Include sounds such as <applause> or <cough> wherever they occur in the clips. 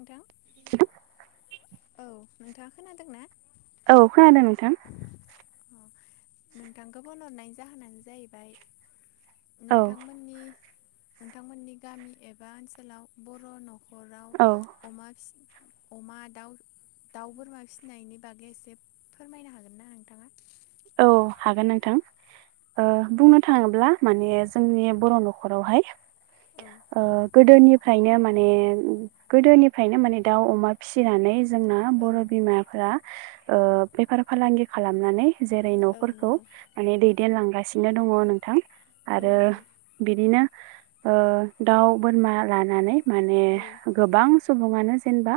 नोंथां औ नोंथाङा खोनादों ना? औ खोनादों नोंथां। अ नोंथांखौ फन हरनायनि जाहोनानो जाहैबाय औ नोंथांमोननि नोंथांमोननि गामि एबा ओनसोलाव बर' न'खर औ अमा अमा दाउ दाउ बोरमा फिसिनायनि बागै एसे फोरमायनो हागोन ना नोंथाङा? औ हागोन नोंथां। बुंनो थाङोब्ला माने जोंनि बर' न'खरावहाय औ ओ गोदोनिफ्रायनो माने माने गोदोनिफ्रायनो माने दाउ अमा फिसिनानै जोंना औ बर' बिमाफोरा ओ बेफार फालांगि खालामनानै जेरै न'फोरखौ नंगौ माने दैदेनलांगा सिनो दङ नोंथां औ आरो नंगौ बिदिनो ओ दाउ बोरमा लानानै माने औ गोबां सुबुङानो जेनेबा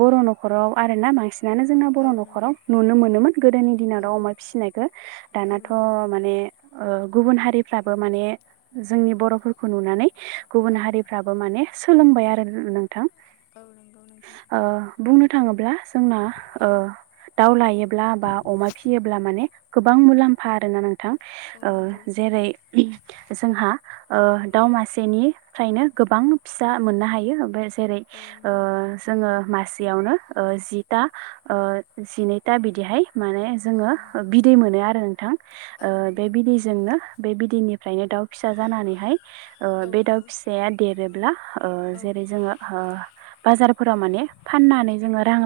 बर' न'खराव आर ना बांसिनानो जोंना बर' औ नंगौ न'खराव नुनो मोनोमोन गोदोनि दिनाव औ दाव अमा फिसिनायखौ औ दानाथ' नंगौ माने गुबुन हारिफ्राबो माने जोंनि बर'फोरखौ नुनानै औ गुबुन हारिफ्राबो माने सोलोंबाय आरो नोंथां। औ नंगौ नोंथां। ओ बुंनो थाङोब्ला जोंना ओ दाउ लायोब्ला बा अमा फियो गोबां मुलाम्फा आरोना नोंथां औ ओ नंगौ जेरै जोंहा ओ दाउ मासेनिफ्रायनो गोबां फिसा मोननो हायो ओमफ्राय जेरै औ नंगौ जोङो मासे जियावनो जिथा जिनैथा बिदिहाय माने औ जोङो नंगौ बिदै मोनो आरो नोंथां औ बे नंगौ नोंथां बिदैजोंनो बे बिदैनिफ्रायनो दाउ फिसा जानानैहाय औ बे दाउ नंगौ फिसाया देरोब्ला औ जेरै जोङो बाजारफोराव माने फाननानै जोङो रां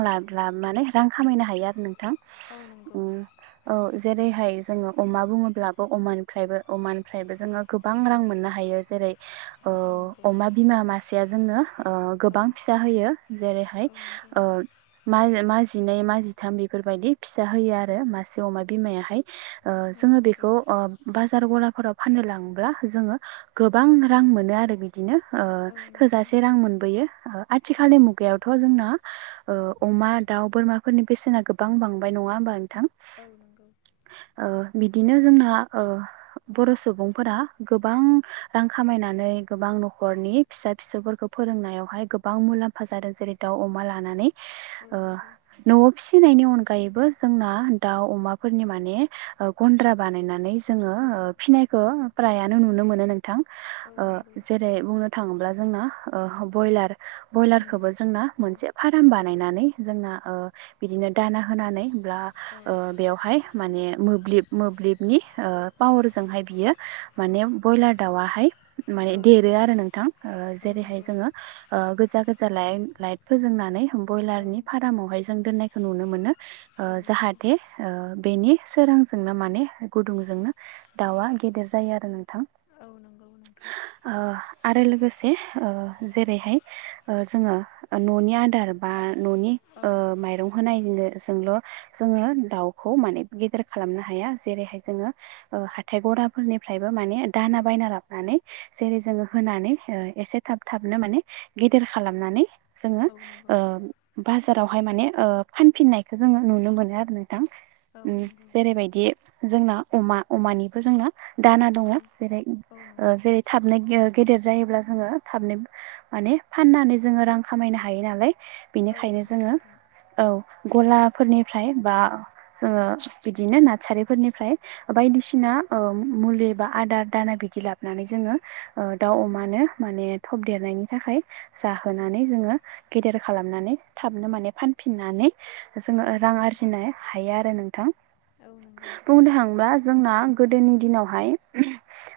माने रां खामायनो हायो आरो नोंथां औ नंगौ। उम औ जेरैहाय जोङो अमा बुङोब्लाबो अमानिफ्रायबो अमानिफ्रायबो जोङो गोबां रां मोननो हायो बेयो जेरै औ नंगौ अमा बिमा मासेया जोंनो औ गोबां फिसा होयो औ नंगौ जेरैहायओ मा मा जिनै मा जिथाम बेफोरबायदि फिसा होयो। औ आरो मा बिमायाहाय ओ जोङो नंगौ बिखौ ओ बाजार गला फोराव फाननो लाङोब्ला जोङो गोबां रां मोनो आरो बिदि बिदिनो ओ औ नंगौ थोजासे रां मोनबोयो औ आथिखालनि मुगायावथ' जोंना ओ अमा दाउ बोरमाफोरनि बेसेना गोबां बांबाय नङा होमबा नोंथां औ नोंगौ ओ बिदिनो जोंहा ओ ओ बर' सुबुंफोरा गोबां रां खामायनानै गोबां न'खरनि फिसा फिसौफोरखौ फोरोंनायावहाय गोबां मुलाम्फा जादों जेरै दाउ अमा लानानै औ ओ नंगौ न'आव फिसिनायनि अनगायैबो जोंना दाउ अमाफोरनि माने ओ गन्द्रा बानायनानै जोङो औ ओ फिनायखौ फ्रायानो नुनो मोनो नों औ नंगौ जेरै बुंनो थाङोब्ला जोंना ब्रयलार उम बयलारखौबो जोंना औ मोनसे फार्म बानायनानै जोंना ओ बिदिनो दाना होनानै ब्ला औ ओ बेवहाय माने मोब्लिब मोब्लिबनि ओ पावारजोंहाय बियो माने बयलार दावाहाय माने औ देरो आरो नोंथां ओ औ जेरैहाय नंगौ जोङो ओ गोजा गोज जा लायट लाइट फोजोंनानै औ बयलारनि फारामावहाय जों दोन्नायखौ नुनो मोनो ओ औ नोंगौ जाहाथे ओ बेनि सोरांजोंनो माने गुदुंजोंनो दाउआ गेदेर जायो आरो नोंथां औ नंगौ नोंथां ओ आरो लोगोसे जेरैहाय जोङो न'नि आदार बा न'नि औ ओ माइरं होनाय जोंल' जोङो दाउखौ माने गेदेर खालामनो हाया जेरैहाय जोङो ओ हाथाय गराफोरनिफ्राय माने औ दाना बायना लाबोनानै जेरै जोङो होनानै ओ एसे थाब थाबनो माने गेदेर खालामनानै जोङो औ नंगौ ओ बाजारावहाय माने ओ फानफिननायखौ जोङो नुनो मोनो आरो नों थां औ नंगौ जेरैबायदि जोंना अमा अमानिबो जोंना दाना दङ औ जेरै औ ओ नंगौ जेरै थाबनो देर गेदेर जायोब्ला जोङो थाबनो माने फाननानै जोङो रां खामायनो हायो नालाय औ बिनिखायनो नंगौ जोङो नोंथां औ गलाफोरनि फ्राय बा जोङो बिदिनो नारसारिफोरनिफ्राय औ बायदिसिना ओ मुलि बा आदार दाना बिदि लाबोनानै जोङो ओ दाउ औ नंगौ अमानो माने थब देरनायनि थाखाय औ जाहोनानै जोङो गेदेर खालामनानै थाबनो माने फानफिननानै औ जोङो रां नंगौ नोंथां आरजिनो हायो आरो नोंथां औ नंगौ बुंनो थाङोब्ला जोंना गोदोनि दिनावहाय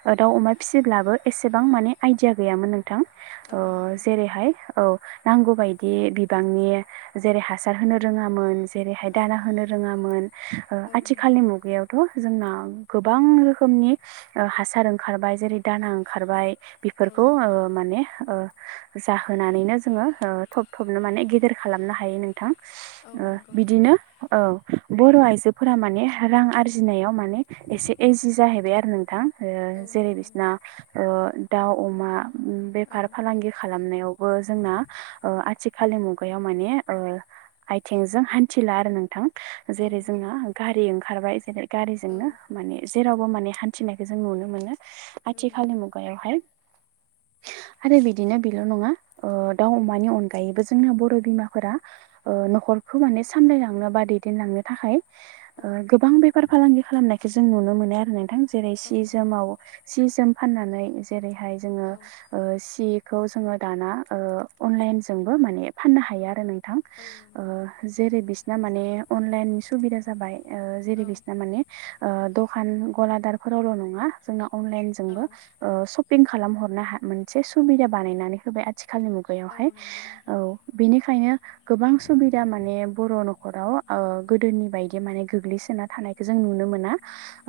ओ दाउ अमा फिसिब्लाबो एसेबां माने आइदिया गैयामोन नों थां औ ओ नंगौ जेरैहाय औ नांगौ बायदि बिबांनि जेरै हासार होनो रोङामोन जेरैहाय औ नंगौ औ दाना होनो रोङामोन आथिखालनि ओ मुगायावथ' जोंनााव गोबां रोखोमनि ओ हासार ओंखारबाय जेरै दाना ओंखारबाय बेफोरखौ ओ माने ओ जाहोनानैनो जोङो ओ थब थबनो माने गेदेर खालामनो हायो नोंथां औ नंगौ औ नंगौ बिदिनो ओं बर' आइजोफोरा माने रां आरजिनायाव माने एसे इजि जाहैबाय आरो नोंथां ओ जेरै बिसना ओ दाउ अमा औ नंगौ औ बेफार फालांगि खालामनायावबो जोंना ओ आथिखाल खालि मुगायाव माने आथिंजों हान्थिला आरो नोंथां। औ जेरै नंगौ जोंना गारि ओंखारबाय जेरै गारिजोंनो माने जेरावबो माने हान्थिनायखौ जों नुनो मोनो आथिखालनि मुगायाव हाय <unintelligible> आरो बिदिनो बेल' नङा ओ दाउ अमानि अनगायैबो जोंना बर' बिमाफोरा ओ न'खर खौ सामलायलांनो बा दैदेनलांनो थाखाय औ ओ गोबां बेफार फालांगि खालामनायखौ जों नुनो मोनो आरो नोंथां। जेरै औ सि नंगौ जोमाव सि जोम फाननानै जेरै बेहाय जोङो औ सि -खौ जोङो दाना अनलाइनजोंबो माने फाननो हायो आरो नोंथां। औ ओ। नंगौ जेरै बिसिना माने अनलाइन सुबिदा जाबाय ओ जेरै औ बिसिना माने ओ दखान गलादारफोरावल' नङा जोंना अनलाइन औ जोंबो ओ सपिं खालामहरनो मोनसे सुबिदा बानायनानै होबाय आथि आथिखालनि औ मुगायावहाय नंगौ नोंथां औ बेनिखायनो गोबां सुबिदा मा बर' न'खराव ओ गोदोनि बायदि माने गोग्लैसोना थानायखौ जों नुनो मोना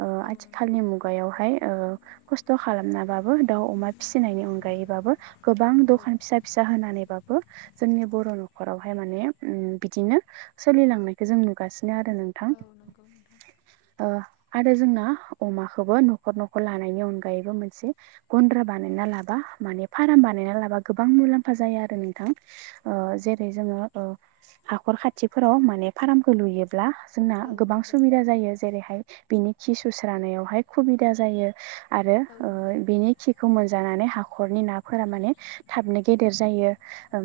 ओ औ नंगौ आथिखालनि मुगायावहाय ओ खस्थ' खालामनाबाबो दाउ अमा फिसिनायनि अनगायैबाबो गोबां औ दखान फिसा फिसा होनानैबाबो जोंनि बर' न'खरावहाय माने ओम बिदिनो सोलिलांनायखौ जों नुगासि बेनो आरो नोंथां औ नंगौ नोंथां ओ आरो जोंना अमाखौबो न'खर न'खर लानायनि अनगायैबो मोनसे गन्द्रा बानायना लाबा माने फान फाराम बानायनानै लाबा गोबां औ मुलामफा जायो आरो नोंथां ओ औ नंगौ जेरै जोंङो औ हाखर खाथिफोराव माने फार्मखौ लुयोब्ला जोंना औ गोबां नंगौ सुबिदा जायो जेरैहाय बिनि खि सुस्रानायावहाय खुबिदा जायो आरो औ नंगौ बेनि खिखौ मोनजानानै हाखरनि नाफोरा माने थाबनो गेदेर जायो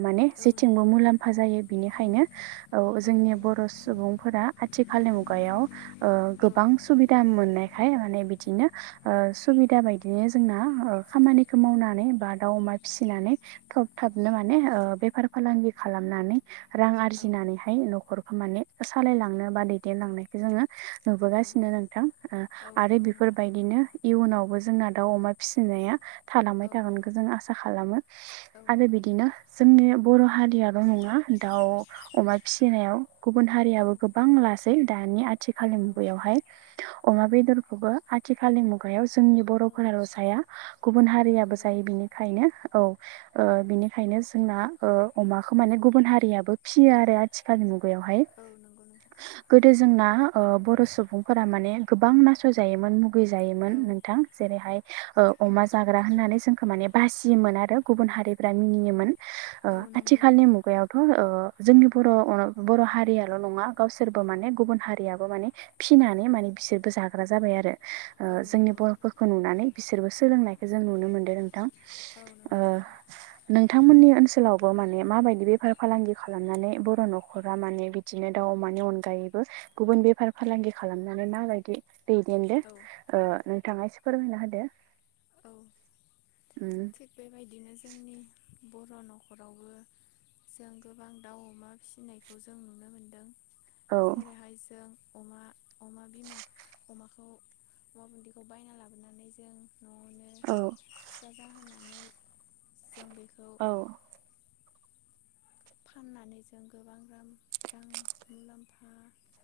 माने औ जेथिंबो नंगौ मुलाम्फा जायो बिनिखायनो औ जोंनि बर' सुबुं फोरा आथिखालनि मुगायाव ओ गोबां औ सुबिदा मोननायखाय माने बिदिनो ओ सुबिदा बायदि जोंना खामानिखौ मावनानै बा दाउ अमा फिसिनानै थब थाब माने ओ बेफार फालांगि खालामनानै रां आरजि गिनानैहाय न'खरखौ माने सालायलांनो बा दैदेनलांनायखो जोङो औ नुबोगासिनो नोंथां औ आरो नंगौ नोंथां बेफोरबायदिनो इयुनावबो जो जोंना दाउ अमा फिसिनाया थालांबाय औ थागोनखौ नंगौ जों आसा खालामो। औ आरो नंगौ बिदिनो नोंथां जोंनि बर' हारियाल' नङा दाउ अमा फिसिनायाव गुबुन औ हारियाबो गोबां लासै दानि औ आथिखालनि नंगौ मुगायावहाय अमा बेदरखौबो आथिखालनि मुगायाव जोंनि औ बर'फोराल' जाया गुबुन औ हारियाबो नंगौ जायो बिनिखायनो औ। ओ बिनिखायनो जोंना ओ अमाखौ माने गुबुन हारियाबो फिसियो आरो आथिखालनि मुगायावहाय औ नंगौ नोंथां गोदो जोंना ओ बर' सुबुंफोरा माने गोबां नासय जायोमोन मुगै जायोमोन औ नोंथां जेरैहाय अमा जाग्रा होननानै जोंखौ माने बासियोमोन आरो गुबुन हारिफ्रा मिनियोमोन‌ ओ औ नंगौ आथिखालनि नोंथां मुगायावथ' ओ जोंनि बर' बर' हारियाल' नङा गावसोरबो माने गुबुन हारियाबो माने फिनानै माने बिसोरबो जाग्रा जाबाय आरो ओ औ जोंनि नंगौ बर'फोरखौ नुनानै बिसोरबो सोलोंनायखौ जों नुनो मोनो नोंथां औ नंगौ नोंथां नोंथांमोननि ओनसोलावबो माने मा बायदि बेफार फालांगि खालामनानै बर' न'खरा माने बिदिनो दाउ अमानि अनगायैबो गुबुन बेफार फालांगि खालामनानै माबायदि दैदेनदो औ ओ नोंथाङा एसे फोरमायना होदो। औ उम थिग बेबायदिनो जोंनि बर' न'खरावबो जों गोबां दाउ अमा फिसिनायखौ जों नुनो मोनदों। औ जेरैहाय जों अमा अमा बिमा खौ अमा बुन्दैखौ बायना लाबोनानै जों न'आवनो औ। फिसा जाहोनानै जों बे औ फाननानै जों गोबां रां रां मुलाम्फा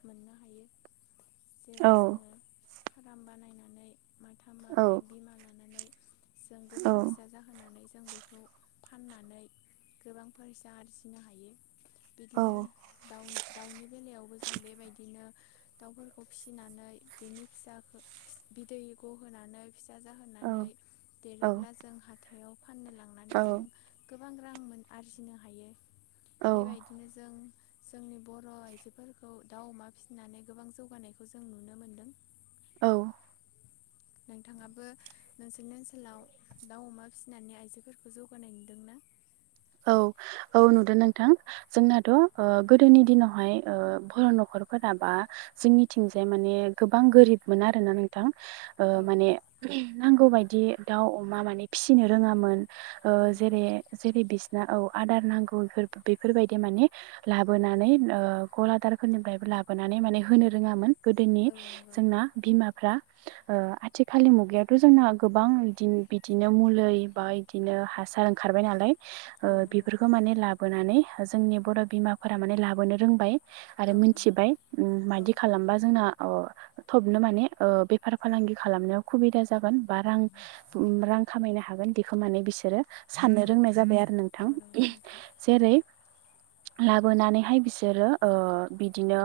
मोननो हायो। जेरै जोङो फार्म बानायनानै माथाम औ माब्रै बिमा लानानै जों गोबां फिसा जाहोनानै जों बेखौ फाननानै गोबां फैसा आरजि हायो औ बिदिनो दाउ दाउनि बेलायावबो जों बेबायदिनो। दाउफोरखौ फिसिनानै बेनि फिसाखौ बिदै गहोनानै फिसा जाहोनानै औ देरोब्ला जों हाथायाव फाननो लांनानै जों गोबां रां मोनो आरजिनो हायो औ बेबायदिनो जों जोंनि बर' आइजोफोरखौ दाउ अमा फिसिनानै गोबां जौगानायखौ जों नुनो मोनदों। औ। नोंथाङाबो नोंसोरनि ओनसोलाव दाउ अमा फिसिनानै आइजोफोरखौ जौगानाय नुदोंना? <inaudible> औ औ नुदों नोंथां जोंनाथ' गोदोनि दिनावहाय बर' न'खर फोराबा जोंनि थिंजाय माने गोबां गोरिब मोन आरोना नोंथां औ माने नांगौ बायदि दाउ अमा माने फिसिनो रोङामोन। औ जेरै नंगौ जेरै बि औ आदार नांगौ बेफोरबायदि माने लाबोनानै गलादारफोरनिफ्रायबो लाबो नानै माने होनो रोङामोन गोदोनि औ नंगौ जोंना बिमाफ्रा। आथिखालनि मुगायावथ' जोंना गोबां बिदिनो बिदिनो मुलि बा बिदिनो हा सार ओंखारबाय नालाय। औ नंगौ बेफोरखौ माने लाबोनानै जोंनि बर' बिमाफोरा माने लाबोनो रोंबाय। आरो औ नंगौ मिथिबाय माबायदि औ खालामबा जोंना अ थबनो माने बेफार फालांगि खालामनायाव सुबिदा जागोन बा रां रां खामायनो हागोन बेखौ माने बिसोरो साननो औ रोंनाय जाबाय आरो औ नोंथां नंगौ नोंथां जेरै लाबोनानैहाय बिसोरो बिदिनो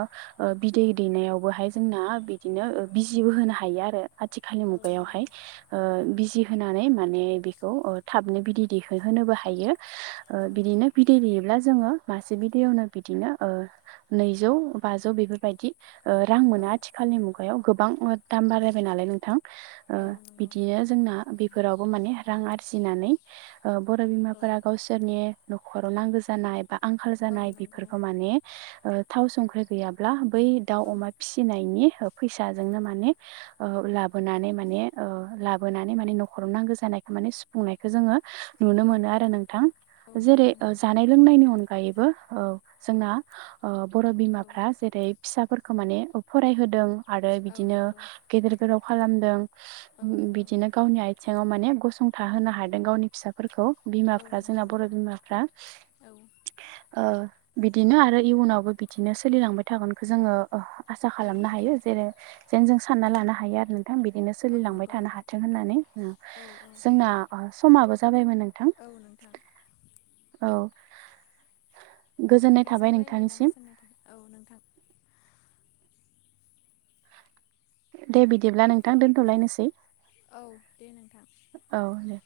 बिदै दैनायावबोहाय जोंना बिदिनो बिजिबो होनो हायो आरो। आथिखालनि औ नंगौ मुगायावहाय औ बिजि होनानै माने बेखौ थाबनो बि बिदै दैहोहोनोबो हायो औ नंगौ बिदिनो बिदै दैेयोब्ला जोङो मासे बिदैयावनो बिदिनो नैजौ बाजौ बेफोरबायदि रां औ मोनो आथिखालनि मुगायाव गोबां दाम बारायबाय नालाय नोंथां। औ नंगौ बिदिनो जोंना बेफोरावबो माने रां आरजिनानै बर' बिमा औ फोरा गावसोरनि न'खराव नांगौ जानाय बा आंखाल औ जानाय नंगौ बेफोरखौ माने थाव संख्रि गैयाब्ला बै दाउ औ अमा फिसिनायनि फैसाजोंनो माने लाबोनानै माने लाबोनानै माने न'खराव नांगौ जानाय माने सुफुंनायखौ जोङो नुनो औ मोनो आरो नोंथां औ नंगौ जेरै नोंथां जानाय लोंनायनि अनगायैबो औ जोंना बर' औ बिमाफ्रा जेरै फिसाफोरखौ माने फरायहोदों आरो औ बिदिनो नंगौ गेदेर गोलाव खालामदों औ नंगौ बिदिनो गावनि आथिङाव माने गसं था होनो हादों गावनि फिसाफोरखौ। औ बिमाफ्रा नंगौ जोंना बर' नोंथां बिमाफ्रा औ ओ बिदिनो आरो इयुनावबो बिदिनो सोलिलांबाय थागोनखौ जोङो आसा औ खालामनो नंगौ हायो जेरै जेन जों सानना लानो हायो आरो। नोंथां बिदिनो औ सोलिलांबाय नंगौ थानो नोंथां हाथों होननानै औ औ जोंना समाबो जाबायमोन नोंथां। औ नोंथां। औ। गोजोननाय नोंथांजों थाबाय रायज्लायना नोंथांनिसिम गोजोननाय थाबाय औ नोंथां। दे बिदिब्ला नोंथां दोनथ'लायनोसै। औ दे नोंथां। औ दे।